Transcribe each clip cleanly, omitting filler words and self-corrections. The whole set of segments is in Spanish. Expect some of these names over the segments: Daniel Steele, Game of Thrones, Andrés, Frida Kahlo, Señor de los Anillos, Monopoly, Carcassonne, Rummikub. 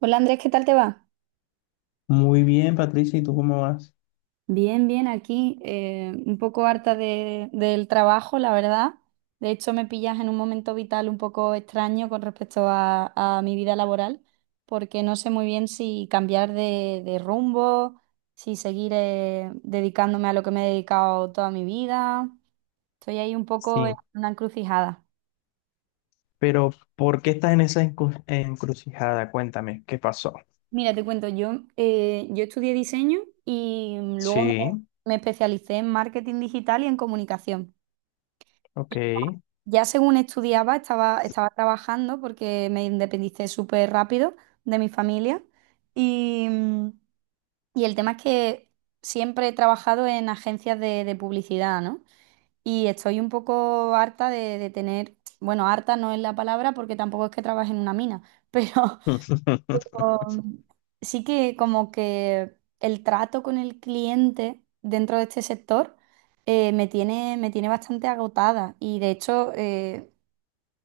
Hola Andrés, ¿qué tal te va? Muy bien, Patricia, ¿y tú cómo vas? Bien, bien, aquí un poco harta del trabajo, la verdad. De hecho, me pillas en un momento vital un poco extraño con respecto a mi vida laboral, porque no sé muy bien si cambiar de rumbo, si seguir dedicándome a lo que me he dedicado toda mi vida. Estoy ahí un poco en Sí, una encrucijada. pero ¿por qué estás en esa encrucijada? Cuéntame, ¿qué pasó? Mira, te cuento, yo, yo estudié diseño y luego me Sí, me especialicé en marketing digital y en comunicación. ok. Ya según estudiaba, estaba trabajando porque me independicé súper rápido de mi familia y, mm, y el tema es que siempre he trabajado en agencias de publicidad, ¿no? Y estoy un poco harta de tener, bueno, harta no es la palabra porque tampoco es que trabaje en una mina, pero um, sí que como que el trato con el cliente dentro de este sector me tiene bastante agotada y de hecho.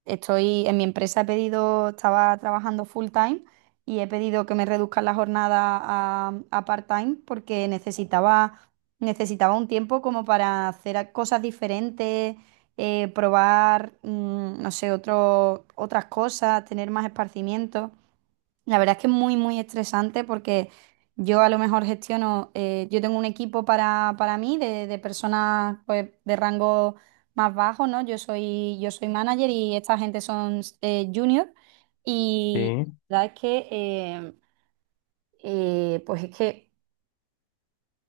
Estoy en mi empresa, he pedido, estaba trabajando full time y he pedido que me reduzcan la jornada a part-time porque necesitaba un tiempo como para hacer cosas diferentes, probar, no sé, otras cosas, tener más esparcimiento. La verdad es que es muy, muy estresante porque yo a lo mejor gestiono, yo tengo un equipo para mí de personas pues, de rango más bajo, ¿no? Yo soy manager y esta gente son junior y Sí, la verdad es que, pues es que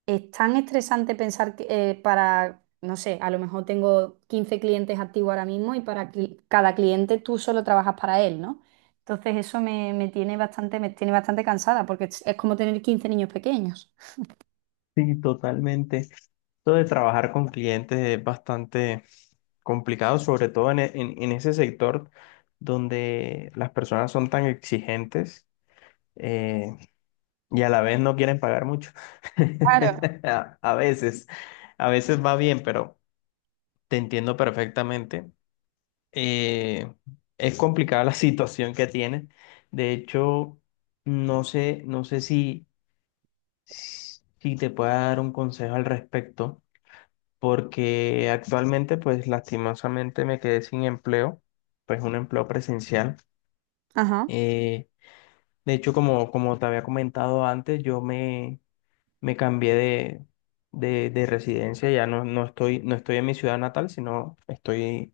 es tan estresante pensar que para, no sé, a lo mejor tengo 15 clientes activos ahora mismo y para cada cliente tú solo trabajas para él, ¿no? Entonces eso me tiene me tiene bastante cansada porque es como tener 15 niños pequeños. sí, totalmente. Esto de trabajar con clientes es bastante complicado, sobre todo en ese sector donde las personas son tan exigentes eh, y a la vez no quieren pagar mucho. Claro. A veces, a veces va bien, pero te entiendo perfectamente. eh, es complicada la situación que tienes. De hecho, no sé, no sé si, si te pueda dar un consejo al respecto, porque actualmente, pues lastimosamente me quedé sin empleo, pues un empleo presencial. Ajá. Eh, de hecho, como, como te había comentado antes, me cambié de residencia, ya no, no estoy, no estoy en mi ciudad natal, sino estoy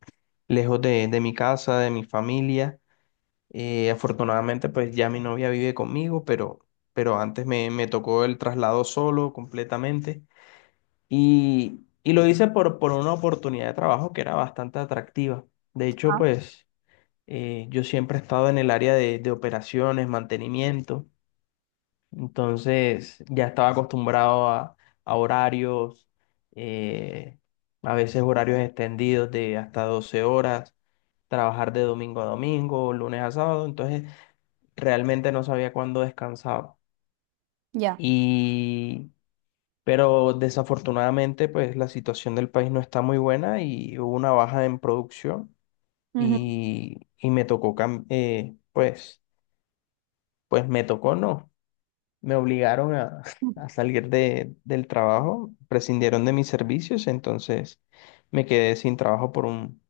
lejos de mi casa, de mi familia. Afortunadamente, pues ya mi novia vive conmigo, pero antes me, me tocó el traslado solo completamente. Y lo hice por una oportunidad de trabajo que era bastante atractiva. De Ajá. hecho, pues yo siempre he estado en el área de operaciones, mantenimiento, entonces ya estaba acostumbrado a horarios, eh, a veces horarios extendidos de hasta 12 horas, trabajar de domingo a domingo, lunes a sábado, entonces realmente no sabía cuándo descansaba. Ya. Y, pero desafortunadamente, pues la situación del país no está muy buena y hubo una baja en producción Ujú. Y me tocó, pues me tocó, no, me obligaron a, a salir de, del trabajo, prescindieron de mis servicios, entonces me quedé sin trabajo por un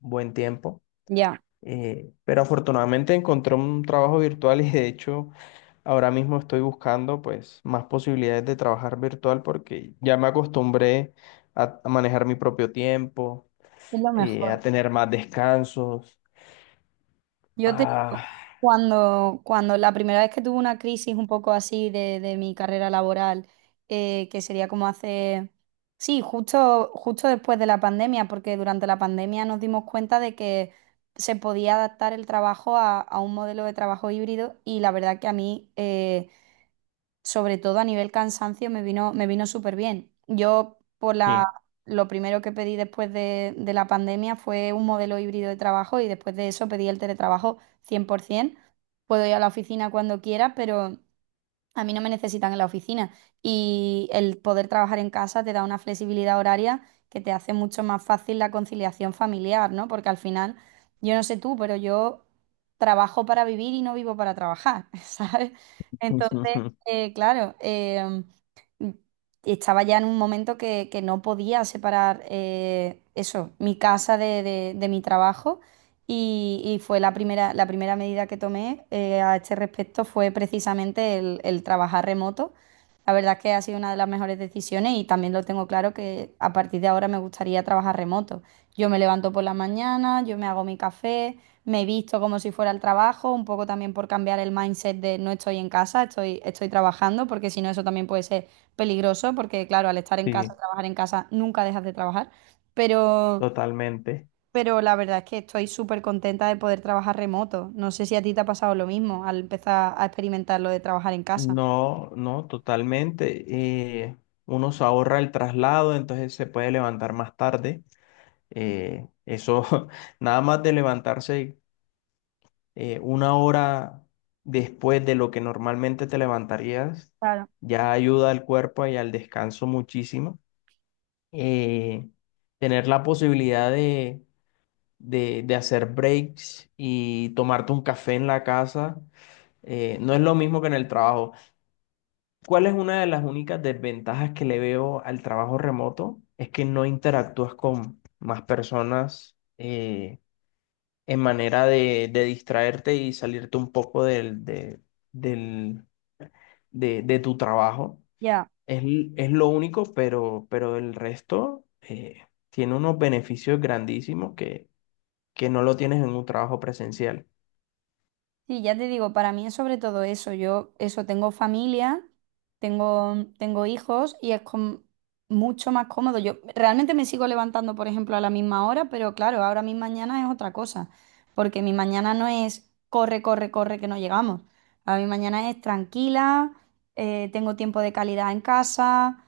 buen tiempo. Ya. Pero afortunadamente encontré un trabajo virtual y de hecho ahora mismo estoy buscando pues más posibilidades de trabajar virtual porque ya me acostumbré a manejar mi propio tiempo, Es lo a mejor. tener más descansos. Yo te digo, Ah, cuando la primera vez que tuve una crisis un poco así de mi carrera laboral, que sería como hace, sí, justo después de la pandemia, porque durante la pandemia nos dimos cuenta de que se podía adaptar el trabajo a un modelo de trabajo híbrido y la verdad que a mí, sobre todo a nivel cansancio, me vino súper bien. Sí, Lo primero que pedí después de la pandemia fue un modelo híbrido de trabajo y después de eso pedí el teletrabajo 100%. Puedo ir a la oficina cuando quiera, pero a mí no me necesitan en la oficina y el poder trabajar en casa te da una flexibilidad horaria que te hace mucho más fácil la conciliación familiar, ¿no? Porque al final, yo no sé tú, pero yo trabajo para vivir y no vivo para trabajar, ¿sabes? Entonces, claro, m- estaba ya en un momento que no podía separar eso, mi casa de mi trabajo. Y fue la primera medida que tomé a este respecto fue precisamente el trabajar remoto. La verdad es que ha sido una de las mejores decisiones y también lo tengo claro que a partir de ahora me gustaría trabajar remoto. Yo me levanto por la mañana, yo me hago mi café, me visto como si fuera al trabajo, un poco también por cambiar el mindset de no estoy en casa, estoy trabajando, porque si no eso también puede ser peligroso, porque claro, al estar en casa, sí, trabajar en casa, nunca dejas de trabajar. Pero totalmente. pero la verdad es que estoy súper contenta de poder trabajar remoto. No sé si a ti te ha pasado lo mismo al empezar a experimentar lo de trabajar en casa. No, no, totalmente. eh, Uno se ahorra el traslado, entonces se puede levantar más tarde. Eso, nada más de levantarse una hora después de lo que normalmente te levantarías, Claro. ya ayuda al cuerpo y al descanso muchísimo. Eh, Tener la posibilidad de hacer breaks y tomarte un café en la casa, no es lo mismo que en el trabajo. ¿Cuál es una de las únicas desventajas que le veo al trabajo remoto? Es que no interactúas con más personas. En manera de distraerte y salirte un poco del- de tu trabajo. Ya, Es lo único, pero el resto tiene unos beneficios grandísimos que no lo tienes en un trabajo presencial. sí, ya te digo, para mí es sobre todo eso. Yo, eso, tengo familia, tengo hijos y es mucho más cómodo. Yo realmente me sigo levantando, por ejemplo, a la misma hora, pero claro, ahora mi mañana es otra cosa, porque mi mañana no es corre, corre, corre, que no llegamos. A mi mañana es tranquila, tengo tiempo de calidad en casa,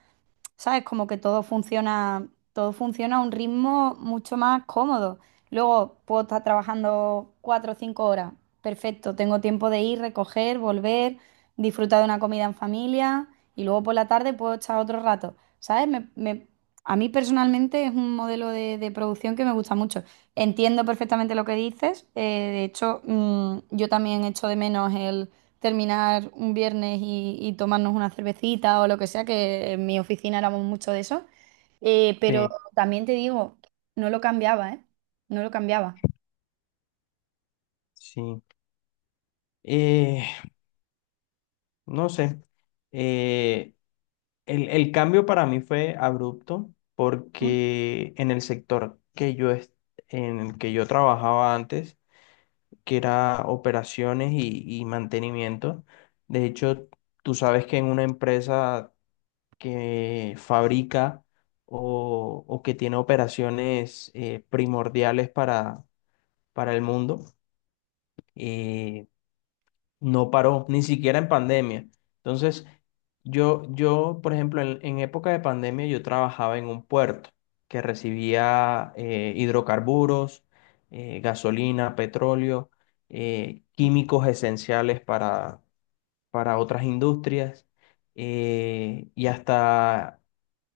¿sabes? Como que todo funciona a un ritmo mucho más cómodo. Luego puedo estar trabajando cuatro o cinco horas. Perfecto, tengo tiempo de ir, recoger, volver, disfrutar de una comida en familia y luego por la tarde puedo echar otro rato. ¿Sabes? A mí personalmente es un modelo de producción que me gusta mucho. Entiendo perfectamente lo que dices. De hecho, yo también echo de menos terminar un viernes y tomarnos una cervecita o lo que sea, que en mi oficina éramos mucho de eso. Pero Sí, también te digo, no lo cambiaba, ¿eh? No lo cambiaba. sí. Eh, no sé. Eh, el cambio para mí fue abrupto Mm, porque en el sector que yo, es en el que yo trabajaba antes, que era operaciones y mantenimiento. De hecho, tú sabes que en una empresa que fabrica o que tiene operaciones primordiales para el mundo, eh, no paró, ni siquiera en pandemia. Entonces, yo, por ejemplo, en época de pandemia yo trabajaba en un puerto que recibía hidrocarburos, gasolina, petróleo, químicos esenciales para otras industrias y hasta,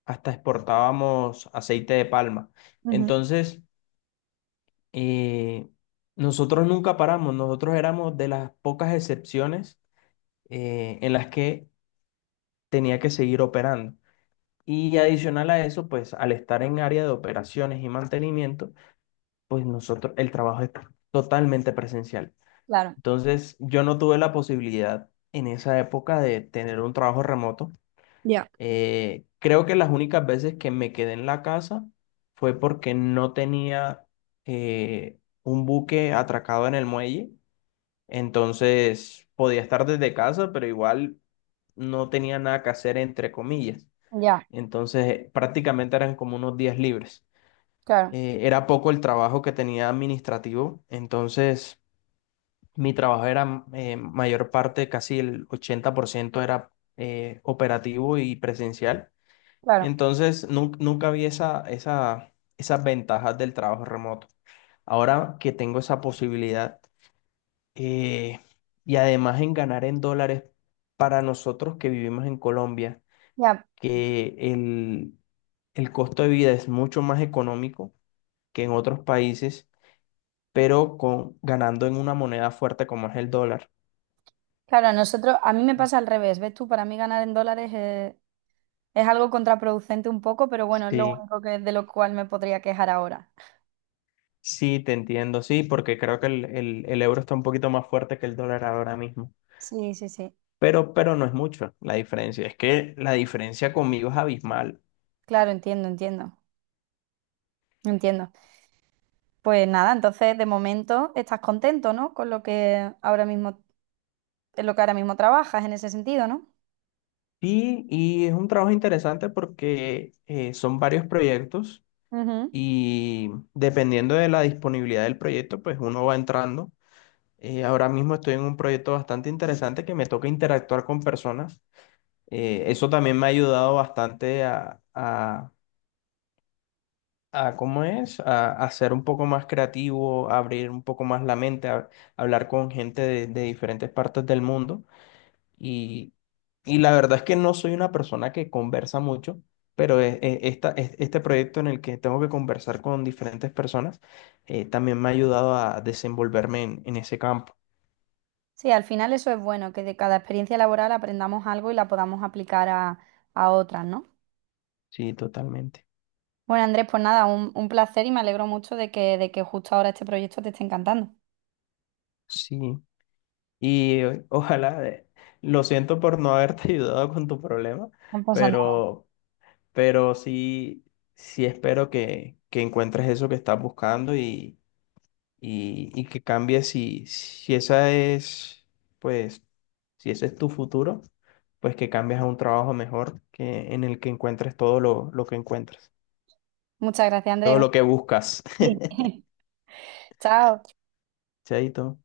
hasta exportábamos aceite de palma. ujú. Entonces, eh, nosotros nunca paramos, nosotros éramos de las pocas excepciones en las que tenía que seguir operando. Y adicional a eso, pues al estar en área de operaciones y mantenimiento, pues nosotros, el trabajo es totalmente presencial. Claro. Entonces, yo no tuve la posibilidad en esa época de tener un trabajo remoto. Ya. Creo que las únicas veces que me quedé en la casa fue porque no tenía un buque atracado en el muelle. Entonces podía estar desde casa, pero igual no tenía nada que hacer, entre comillas. Ya, Entonces prácticamente eran como unos días libres. claro, Era poco el trabajo que tenía administrativo, entonces mi trabajo era mayor parte, casi el 80% era operativo y presencial. claro, Entonces nunca vi esa, esa, esas ventajas del trabajo remoto. Ahora que tengo esa posibilidad eh, y además en ganar en dólares para nosotros que vivimos en Colombia, ya. que el costo de vida es mucho más económico que en otros países, pero con, ganando en una moneda fuerte como es el dólar. Claro, a nosotros, a mí me pasa al revés, ¿ves tú? Para mí ganar en dólares es algo contraproducente un poco, pero bueno, es lo Sí, único que, de lo cual me podría quejar ahora. sí, te entiendo, sí, porque creo que el euro está un poquito más fuerte que el dólar ahora mismo, Sí, sí, sí. Pero no es mucho la diferencia, es que la diferencia conmigo es abismal. Claro, entiendo, entiendo, entiendo. Pues nada, entonces de momento estás contento, ¿no? Con lo que ahora mismo, en lo que ahora mismo trabajas en ese sentido, ¿no? Y es un trabajo interesante porque son varios proyectos Ujú. y dependiendo de la disponibilidad del proyecto, pues uno va entrando. Ahora mismo estoy en un proyecto bastante interesante que me toca interactuar con personas. Eso también me ha ayudado bastante a ¿cómo es? A ser un poco más creativo, a abrir un poco más la mente, a, hablar con gente de diferentes partes del mundo. Y, y la verdad es que no soy una persona que conversa mucho, pero este proyecto en el que tengo que conversar con diferentes personas también me ha ayudado a desenvolverme en ese campo. Sí, al final eso es bueno, que de cada experiencia laboral aprendamos algo y la podamos aplicar a otras, ¿no? Sí, totalmente. Bueno, Andrés, pues nada, un placer y me alegro mucho de que justo ahora este proyecto te esté encantando. Sí. Y ojalá, lo siento por no haberte ayudado con tu problema, No pasa nada. pero, pero sí, sí espero que encuentres eso que estás buscando y que cambie si, si esa es, pues, si ese es tu futuro, pues que cambies a un trabajo mejor que en el que encuentres todo lo que encuentras, Muchas gracias, todo Andrés. lo que buscas. Sí. Chao. Chaito.